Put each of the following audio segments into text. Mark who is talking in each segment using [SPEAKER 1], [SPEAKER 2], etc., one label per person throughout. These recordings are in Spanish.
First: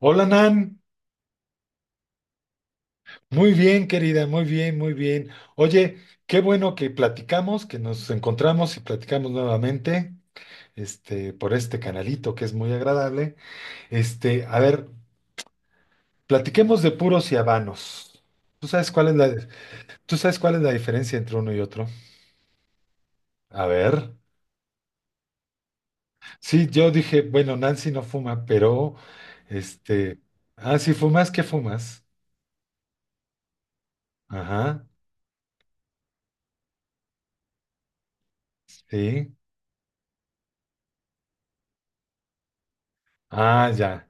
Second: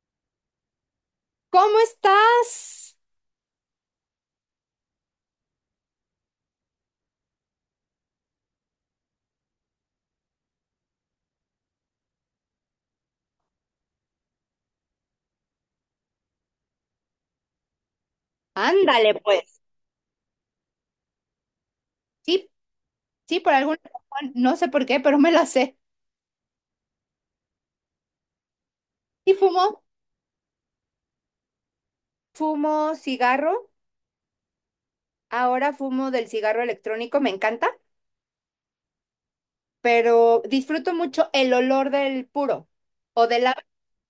[SPEAKER 1] Hola Nan,
[SPEAKER 2] ¿Cómo estás?
[SPEAKER 1] muy bien querida, muy bien, muy bien. Oye, qué bueno que platicamos, que nos encontramos y platicamos nuevamente, por este canalito que es muy agradable. A ver, platiquemos de puros y habanos. ¿Tú sabes cuál
[SPEAKER 2] Ándale,
[SPEAKER 1] es
[SPEAKER 2] pues.
[SPEAKER 1] tú sabes cuál es la diferencia entre uno y otro?
[SPEAKER 2] Sí, sí, por
[SPEAKER 1] A
[SPEAKER 2] alguna
[SPEAKER 1] ver,
[SPEAKER 2] razón, no sé por qué, pero me la sé.
[SPEAKER 1] sí, yo dije, bueno, Nancy no fuma, pero,
[SPEAKER 2] ¿Y fumo?
[SPEAKER 1] este, ah, si fumas, ¿qué fumas?
[SPEAKER 2] Fumo cigarro.
[SPEAKER 1] Ajá,
[SPEAKER 2] Ahora fumo del cigarro electrónico, me encanta,
[SPEAKER 1] sí.
[SPEAKER 2] pero disfruto mucho el olor del puro o de la,
[SPEAKER 1] Ah, ya,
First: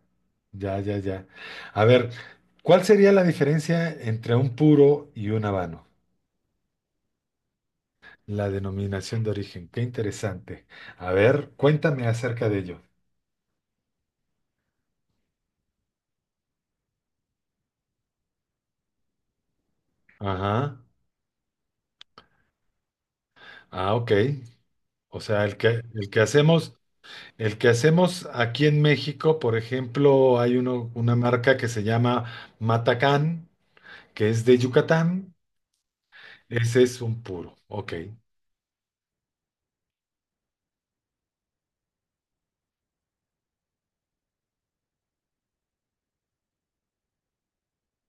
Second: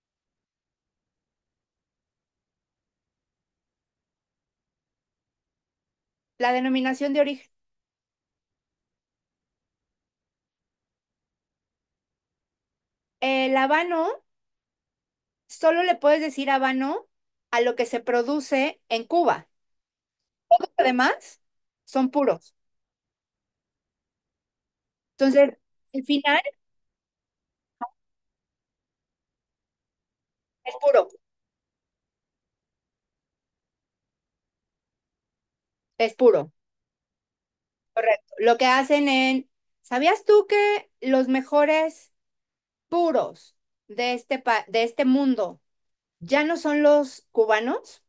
[SPEAKER 1] ya, ya, ya. A ver, ¿cuál sería la diferencia entre un puro y un habano?
[SPEAKER 2] la denominación de origen.
[SPEAKER 1] La denominación de origen, qué interesante. A ver, cuéntame acerca de ello.
[SPEAKER 2] El habano, solo le puedes decir habano a lo que se produce en Cuba.
[SPEAKER 1] Ajá.
[SPEAKER 2] Además, son puros.
[SPEAKER 1] Ah, ok. O sea,
[SPEAKER 2] Entonces, el final
[SPEAKER 1] el que hacemos aquí en México, por ejemplo, hay
[SPEAKER 2] es
[SPEAKER 1] uno,
[SPEAKER 2] puro,
[SPEAKER 1] una marca que se llama Matacán, que es de Yucatán.
[SPEAKER 2] es puro.
[SPEAKER 1] Ese es un puro. Ok.
[SPEAKER 2] Correcto. Lo que hacen en, ¿sabías tú que los mejores puros de este mundo ya no son los cubanos,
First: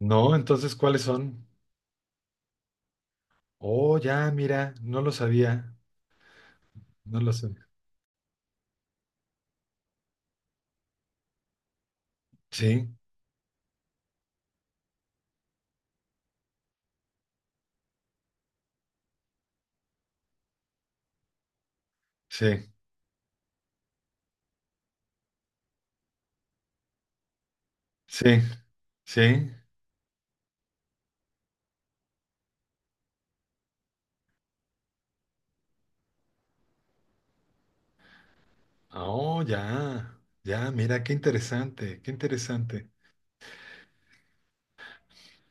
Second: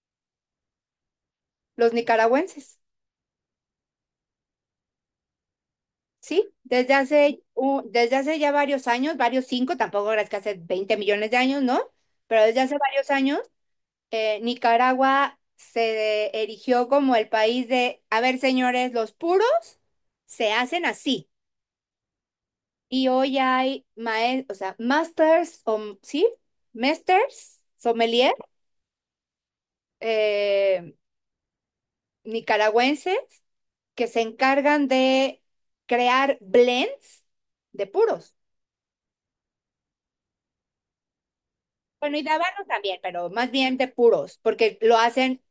[SPEAKER 1] No, entonces, ¿cuáles son?
[SPEAKER 2] los nicaragüenses?
[SPEAKER 1] Oh, ya, mira, no lo sabía.
[SPEAKER 2] Sí,
[SPEAKER 1] No lo sé.
[SPEAKER 2] desde hace ya varios años, varios cinco, tampoco es que hace 20 millones de años, ¿no? Pero desde hace
[SPEAKER 1] Sí,
[SPEAKER 2] varios años, Nicaragua se erigió como el país de, a ver, señores, los puros se hacen así.
[SPEAKER 1] sí,
[SPEAKER 2] Y hoy o sea, masters, o, sí, masters, sommelier,
[SPEAKER 1] sí, sí.
[SPEAKER 2] eh, nicaragüenses, que se encargan de crear blends de puros.
[SPEAKER 1] Oh, ya, ya, mira, qué interesante, qué
[SPEAKER 2] Bueno, y de habanos
[SPEAKER 1] interesante.
[SPEAKER 2] también, pero más bien de puros, porque lo hacen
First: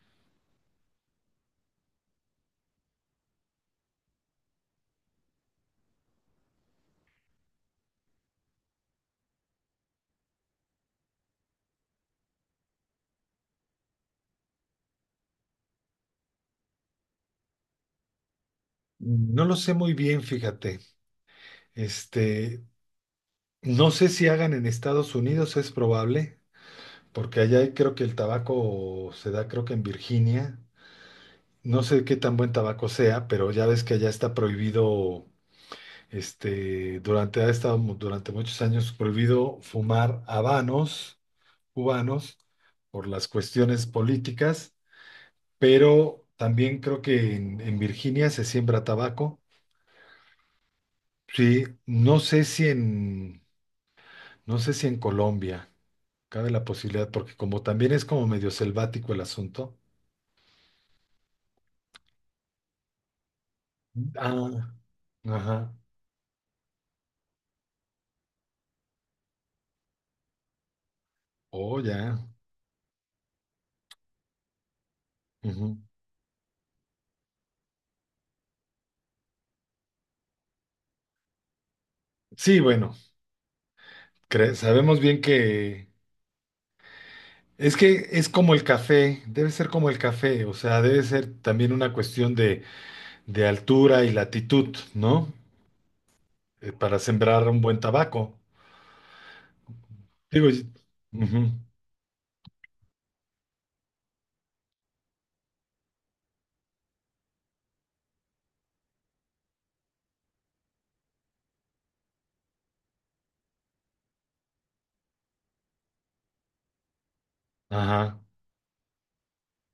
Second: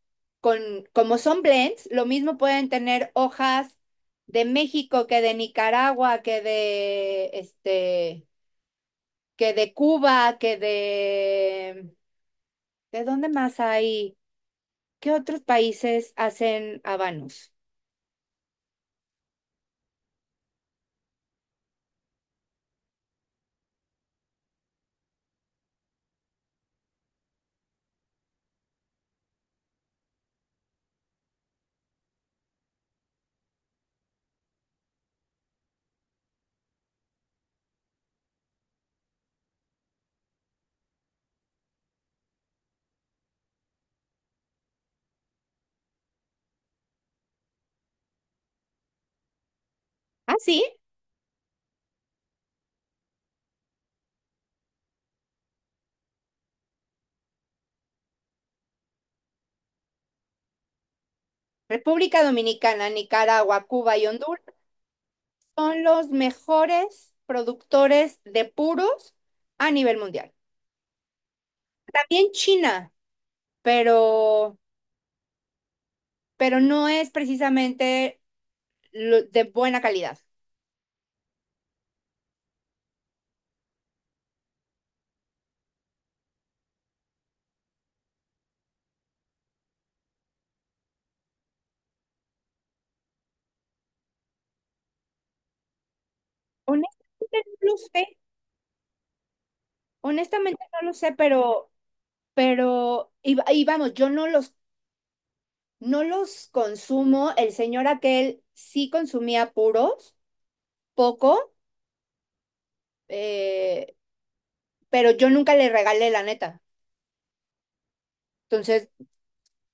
[SPEAKER 2] con, como son blends, lo mismo pueden tener hojas de México que de Nicaragua, que de, que de Cuba, que ¿de dónde más hay? ¿Qué otros países hacen habanos?
[SPEAKER 1] No lo sé muy bien, fíjate. Este, no sé si hagan en Estados Unidos, es probable, porque creo que el tabaco se da, creo que en Virginia. No sé qué tan buen tabaco sea, pero ya ves que allá está prohibido, durante muchos años prohibido fumar habanos cubanos por las cuestiones políticas, pero también creo que en Virginia se siembra tabaco.
[SPEAKER 2] Ah, sí.
[SPEAKER 1] Sí, no sé si en Colombia cabe la posibilidad, porque como también es como medio selvático el asunto.
[SPEAKER 2] República Dominicana, Nicaragua, Cuba y Honduras
[SPEAKER 1] Ah, ajá.
[SPEAKER 2] son los mejores productores de puros a nivel mundial.
[SPEAKER 1] Oh, ya.
[SPEAKER 2] También China, pero,
[SPEAKER 1] Ujú.
[SPEAKER 2] pero no es precisamente de buena calidad.
[SPEAKER 1] Sí, bueno, sabemos bien que es como el café, debe ser como el café, o sea, debe ser también una cuestión de altura y latitud, ¿no? Eh, para
[SPEAKER 2] Honestamente
[SPEAKER 1] sembrar un
[SPEAKER 2] no lo
[SPEAKER 1] buen
[SPEAKER 2] sé,
[SPEAKER 1] tabaco. Digo,
[SPEAKER 2] honestamente
[SPEAKER 1] y-
[SPEAKER 2] no lo sé,
[SPEAKER 1] ujú.
[SPEAKER 2] pero, y vamos, yo no los consumo. El señor aquel sí consumía puros, poco. eh, pero yo nunca le regalé la neta.
[SPEAKER 1] Ajá,
[SPEAKER 2] Entonces,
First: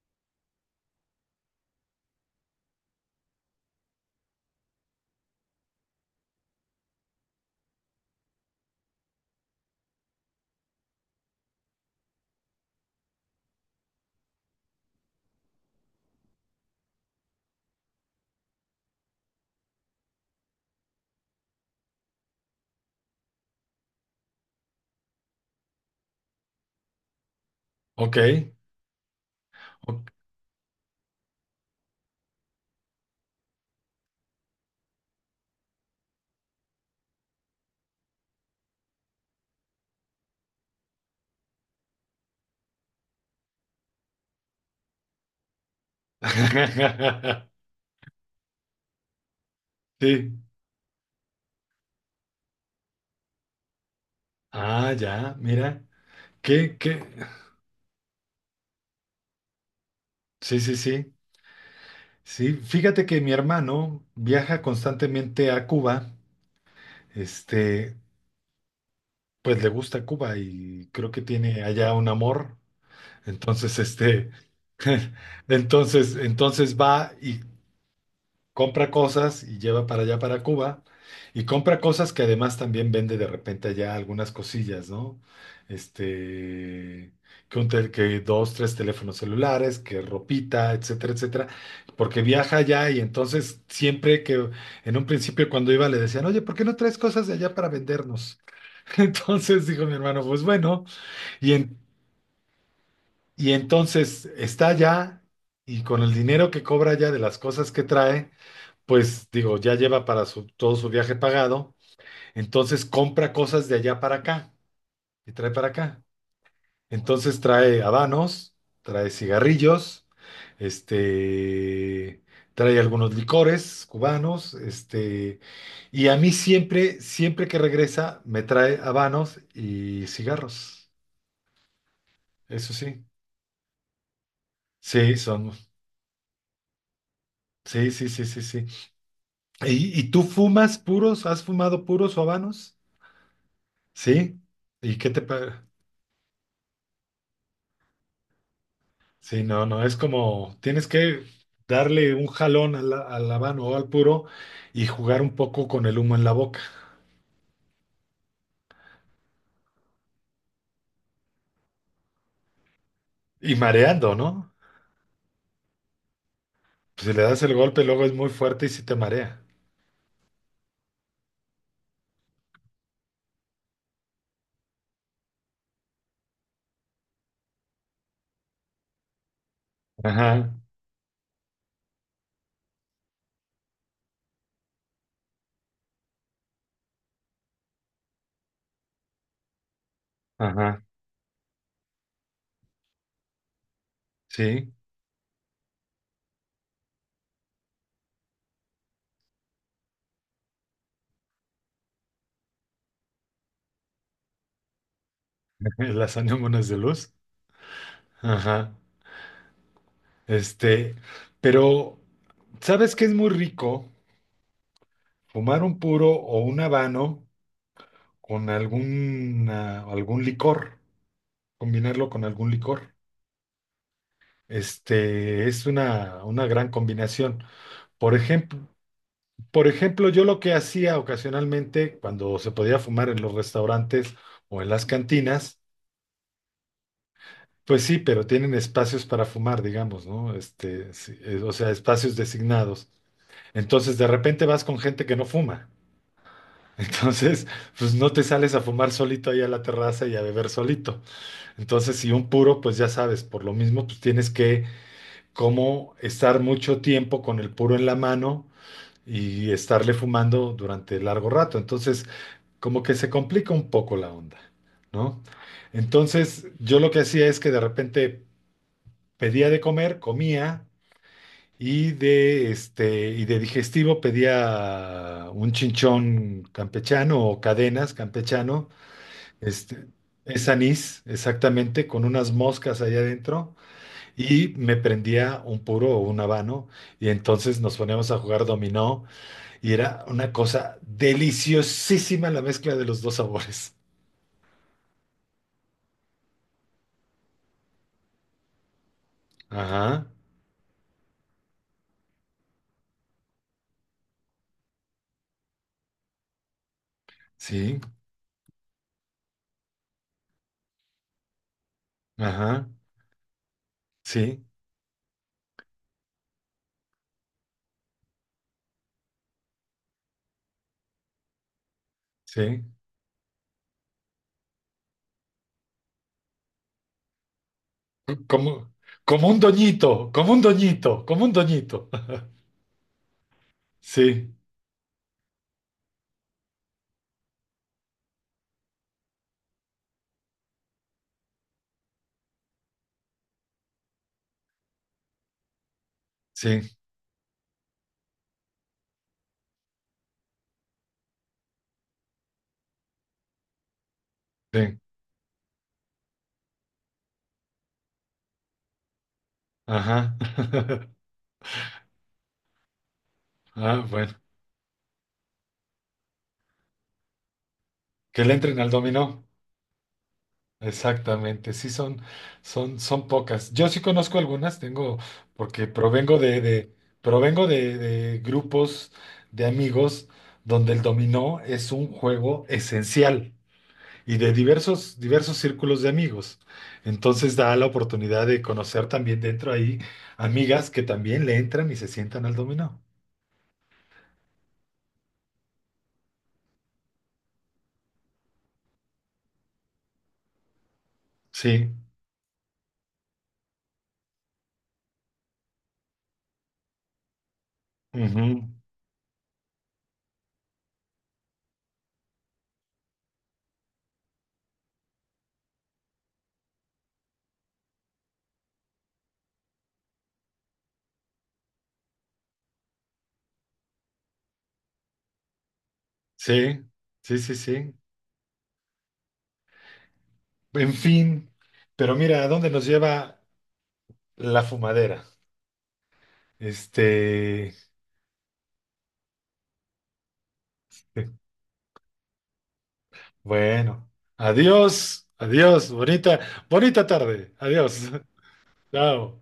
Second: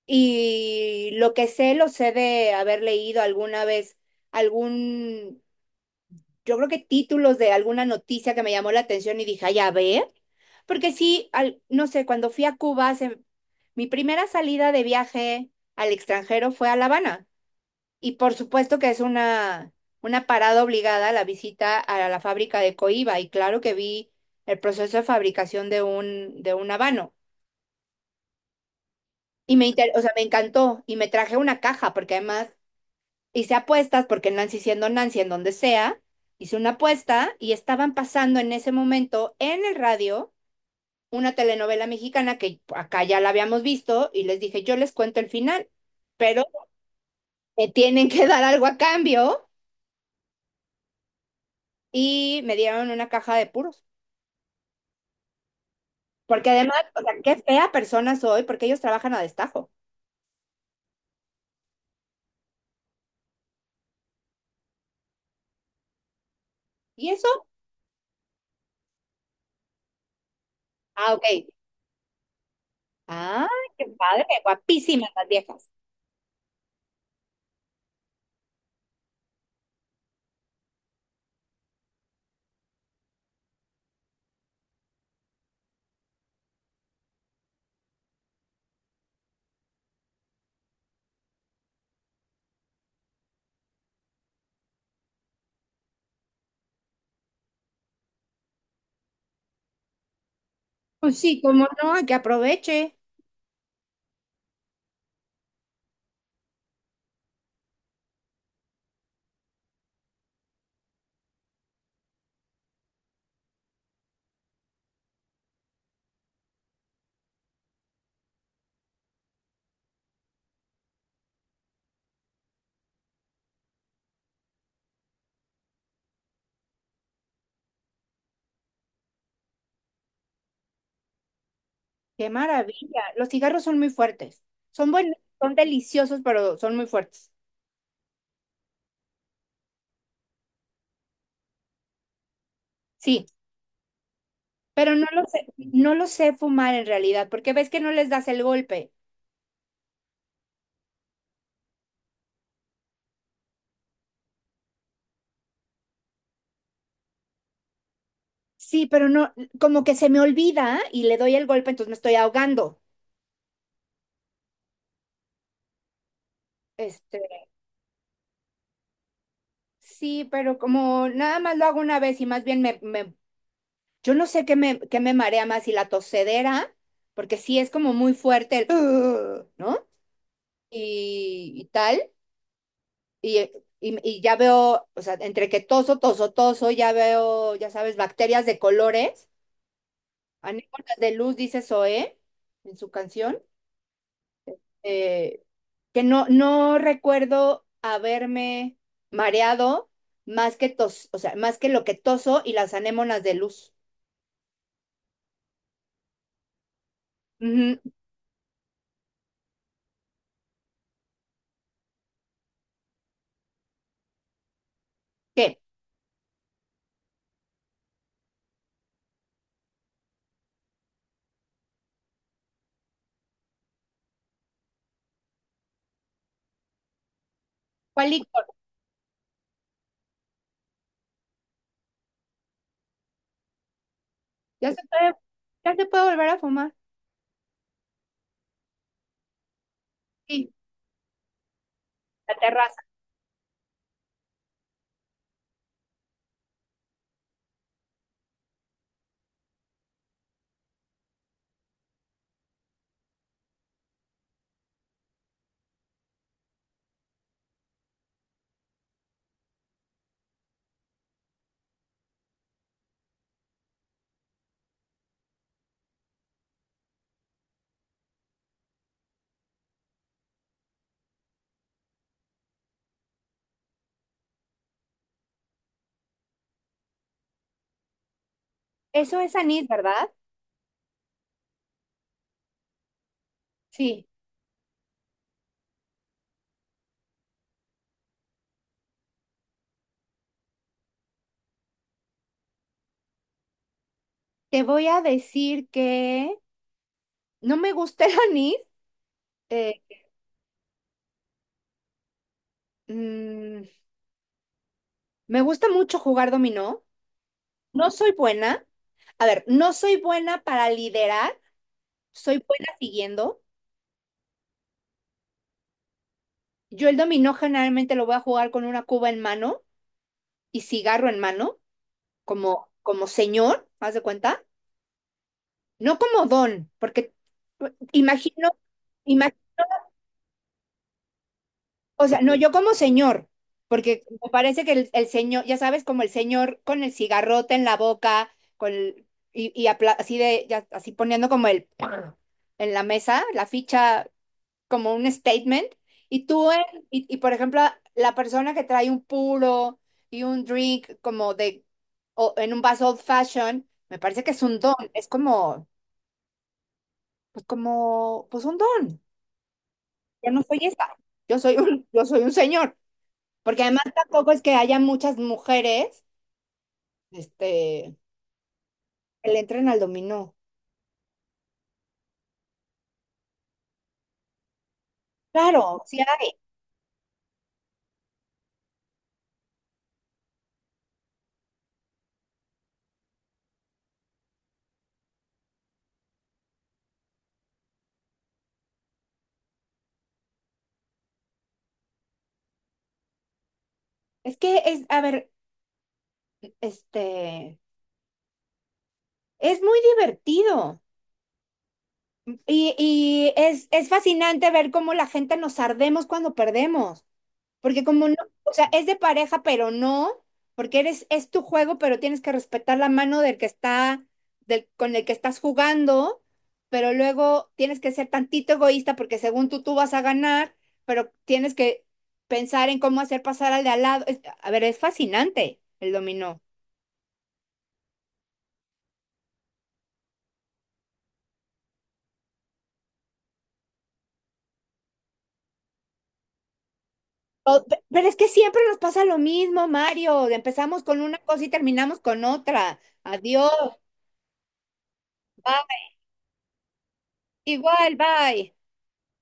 [SPEAKER 2] y lo que sé, lo sé de haber leído alguna vez algún, yo creo que títulos de alguna noticia que me llamó la atención y dije, ay, a ver, porque sí, no sé, cuando fui a Cuba, se- mi primera salida de viaje al extranjero fue a La Habana. Y por supuesto que es una parada obligada la visita a la fábrica de Coiba. Y claro que vi el proceso de fabricación de de un habano.
[SPEAKER 1] ok.
[SPEAKER 2] Y o
[SPEAKER 1] o-
[SPEAKER 2] sea, me encantó y me traje una caja porque además hice apuestas porque Nancy siendo Nancy en donde sea, hice una apuesta y estaban pasando en ese momento en el radio una telenovela mexicana que acá ya la habíamos visto y les dije, yo les cuento el final, pero me tienen que dar algo a cambio
[SPEAKER 1] Sí.
[SPEAKER 2] y me dieron una caja de puros.
[SPEAKER 1] Ah, ya, mira.
[SPEAKER 2] Porque
[SPEAKER 1] ¿Qué,
[SPEAKER 2] además, o
[SPEAKER 1] qué?
[SPEAKER 2] sea, qué fea persona soy porque ellos trabajan a destajo.
[SPEAKER 1] Sí, sí, sí. Sí, fíjate que mi hermano viaja constantemente a Cuba.
[SPEAKER 2] ¿Y eso?
[SPEAKER 1] Este, pues le gusta Cuba y creo
[SPEAKER 2] Ah,
[SPEAKER 1] que
[SPEAKER 2] ok.
[SPEAKER 1] tiene allá un amor.
[SPEAKER 2] Ah,
[SPEAKER 1] Entonces,
[SPEAKER 2] qué padre, guapísimas las viejas.
[SPEAKER 1] entonces va y compra cosas y lleva para allá, para Cuba, y compra cosas que además también vende de repente allá algunas cosillas, ¿no? Este, que dos, tres teléfonos celulares, que ropita, etcétera, etcétera, porque viaja allá y entonces siempre que en un principio cuando iba le decían, oye, ¿por qué no traes cosas de allá para vendernos? Entonces dijo mi hermano, pues bueno,
[SPEAKER 2] Pues sí,
[SPEAKER 1] y,
[SPEAKER 2] como
[SPEAKER 1] en-
[SPEAKER 2] no, que aproveche.
[SPEAKER 1] y entonces está allá y con el dinero que cobra allá de las cosas que trae, pues digo, todo su viaje pagado, entonces compra cosas de allá para acá y trae para acá. Entonces trae habanos, trae cigarrillos, este, trae algunos licores cubanos, y a mí siempre, siempre que regresa, me trae habanos y cigarros.
[SPEAKER 2] Qué
[SPEAKER 1] Eso
[SPEAKER 2] maravilla.
[SPEAKER 1] sí,
[SPEAKER 2] Los cigarros son muy fuertes. Son
[SPEAKER 1] sí,
[SPEAKER 2] buenos,
[SPEAKER 1] son,
[SPEAKER 2] son deliciosos, pero son muy fuertes.
[SPEAKER 1] sí, sí, sí, sí, sí. Y tú fumas puros? ¿Has fumado puros o habanos?
[SPEAKER 2] Sí,
[SPEAKER 1] Sí.
[SPEAKER 2] pero
[SPEAKER 1] ¿Y
[SPEAKER 2] no
[SPEAKER 1] qué te
[SPEAKER 2] lo sé,
[SPEAKER 1] parece?
[SPEAKER 2] no lo sé fumar en realidad, porque ves que no les das el golpe.
[SPEAKER 1] Sí, no, no, es como tienes que darle un jalón a a la mano o al puro y jugar un poco con el humo en la boca
[SPEAKER 2] Sí, pero no, como que se me olvida y le doy el golpe, entonces me estoy ahogando.
[SPEAKER 1] y mareando, ¿no? Pues, si
[SPEAKER 2] Este,
[SPEAKER 1] le das el golpe, luego es muy fuerte y sí te marea.
[SPEAKER 2] sí, pero como nada más lo hago una vez y más bien yo no sé qué me marea más, si la tosedera, porque sí es como muy fuerte el, "Ugh", ¿no?
[SPEAKER 1] Ajá,
[SPEAKER 2] Y tal. Y, y ya veo, o sea, entre que toso, toso, toso, ya veo, ya sabes, bacterias de colores,
[SPEAKER 1] ajá,
[SPEAKER 2] anémonas de luz, dice Zoé en su canción,
[SPEAKER 1] sí,
[SPEAKER 2] eh, que no, no recuerdo haberme mareado más que tos, o sea, más que lo que toso y las anémonas de luz.
[SPEAKER 1] las anémonas de luz.
[SPEAKER 2] Ujú.
[SPEAKER 1] Ajá, este, pero ¿sabes qué es muy rico? Fumar
[SPEAKER 2] ¿Qué?
[SPEAKER 1] un puro o un habano con algún licor, combinarlo con algún licor. Es una gran combinación.
[SPEAKER 2] ¿Cuál
[SPEAKER 1] Por
[SPEAKER 2] licor?
[SPEAKER 1] ejemplo, por ejemplo, yo lo que hacía ocasionalmente cuando se podía fumar en los restaurantes o en
[SPEAKER 2] Ya se
[SPEAKER 1] las
[SPEAKER 2] puede,
[SPEAKER 1] cantinas,
[SPEAKER 2] ya se puede volver a fumar.
[SPEAKER 1] pues sí, pero tienen espacios para fumar, digamos, ¿no?
[SPEAKER 2] Sí,
[SPEAKER 1] Este, sí, o sea, espacios
[SPEAKER 2] la terraza.
[SPEAKER 1] designados. Entonces, de repente vas con gente que no fuma. Entonces, pues no te sales a fumar solito ahí a la terraza y a beber solito. Entonces, si un puro, pues ya sabes, por lo mismo, pues tienes que como estar mucho tiempo con el puro en la mano y estarle fumando durante largo rato. Entonces, como que se complica un poco la onda, ¿no? Entonces, yo lo que hacía es que de repente pedía de comer, comía y de este y de digestivo pedía un chinchón campechano o cadenas campechano,
[SPEAKER 2] Eso es anís,
[SPEAKER 1] este
[SPEAKER 2] ¿verdad?
[SPEAKER 1] es anís, exactamente, con unas moscas allá adentro,
[SPEAKER 2] Sí.
[SPEAKER 1] y me prendía un puro o un habano, y entonces nos poníamos a jugar dominó, y era una cosa deliciosísima la mezcla de los dos sabores.
[SPEAKER 2] Te voy a decir que no me gusta el anís. Eh,
[SPEAKER 1] Ajá,
[SPEAKER 2] mm, me gusta mucho jugar dominó.
[SPEAKER 1] sí,
[SPEAKER 2] No soy buena. A ver, no soy buena para liderar, soy buena
[SPEAKER 1] ajá,
[SPEAKER 2] siguiendo.
[SPEAKER 1] sí,
[SPEAKER 2] Yo el dominó generalmente lo voy a jugar con una cuba en mano y cigarro en mano,
[SPEAKER 1] sí.
[SPEAKER 2] como, como señor, haz de cuenta. No como don, porque imagino,
[SPEAKER 1] Como, como
[SPEAKER 2] imagino.
[SPEAKER 1] un doñito, como un doñito, como un doñito.
[SPEAKER 2] O sea, no, yo como señor, porque me
[SPEAKER 1] Sí,
[SPEAKER 2] parece que el señor, ya sabes, como el señor con el cigarrote en la boca, con el- y, así de, así poniendo como el en la mesa, la ficha como un statement, y tú,
[SPEAKER 1] sí,
[SPEAKER 2] y por ejemplo, la persona que trae un puro y un drink como de, o en un vaso old fashion, me parece que es un don,
[SPEAKER 1] sí,
[SPEAKER 2] es como, pues un don,
[SPEAKER 1] ajá.
[SPEAKER 2] yo no soy esa, yo soy yo soy un señor. Porque
[SPEAKER 1] Ah,
[SPEAKER 2] además
[SPEAKER 1] bueno,
[SPEAKER 2] tampoco es que haya muchas mujeres, este,
[SPEAKER 1] que le entren al dominó.
[SPEAKER 2] que le entren al dominó.
[SPEAKER 1] Exactamente, son, son pocas. Yo sí conozco algunas, porque
[SPEAKER 2] Claro, sí hay.
[SPEAKER 1] provengo de grupos de amigos donde el dominó es un juego esencial y de diversos, diversos círculos de amigos. Entonces da la oportunidad de conocer también dentro ahí amigas que también le entran y se sientan al dominó.
[SPEAKER 2] Es que es, a ver, este, es muy divertido
[SPEAKER 1] Sí,
[SPEAKER 2] y es fascinante ver cómo la gente nos ardemos cuando perdemos. Porque como no,
[SPEAKER 1] ujú,
[SPEAKER 2] o sea, es de pareja, pero no, porque eres, es tu juego, pero tienes que respetar la mano del que está, del, con el que estás jugando, pero luego tienes que ser tantito egoísta porque según tú, tú vas a ganar, pero tienes que pensar en cómo hacer pasar al de al lado. A ver, es fascinante el dominó.
[SPEAKER 1] sí, sí, sí, sí. En fin, pero mira, ¿a dónde nos lleva la fumadera? Este,
[SPEAKER 2] Pero es que siempre nos pasa lo mismo, Mario. Empezamos con una cosa y terminamos con otra. Adiós,
[SPEAKER 1] bueno, adiós, adiós,
[SPEAKER 2] bye,
[SPEAKER 1] bonita, bonita tarde, adiós,
[SPEAKER 2] igual, bye.
[SPEAKER 1] chao.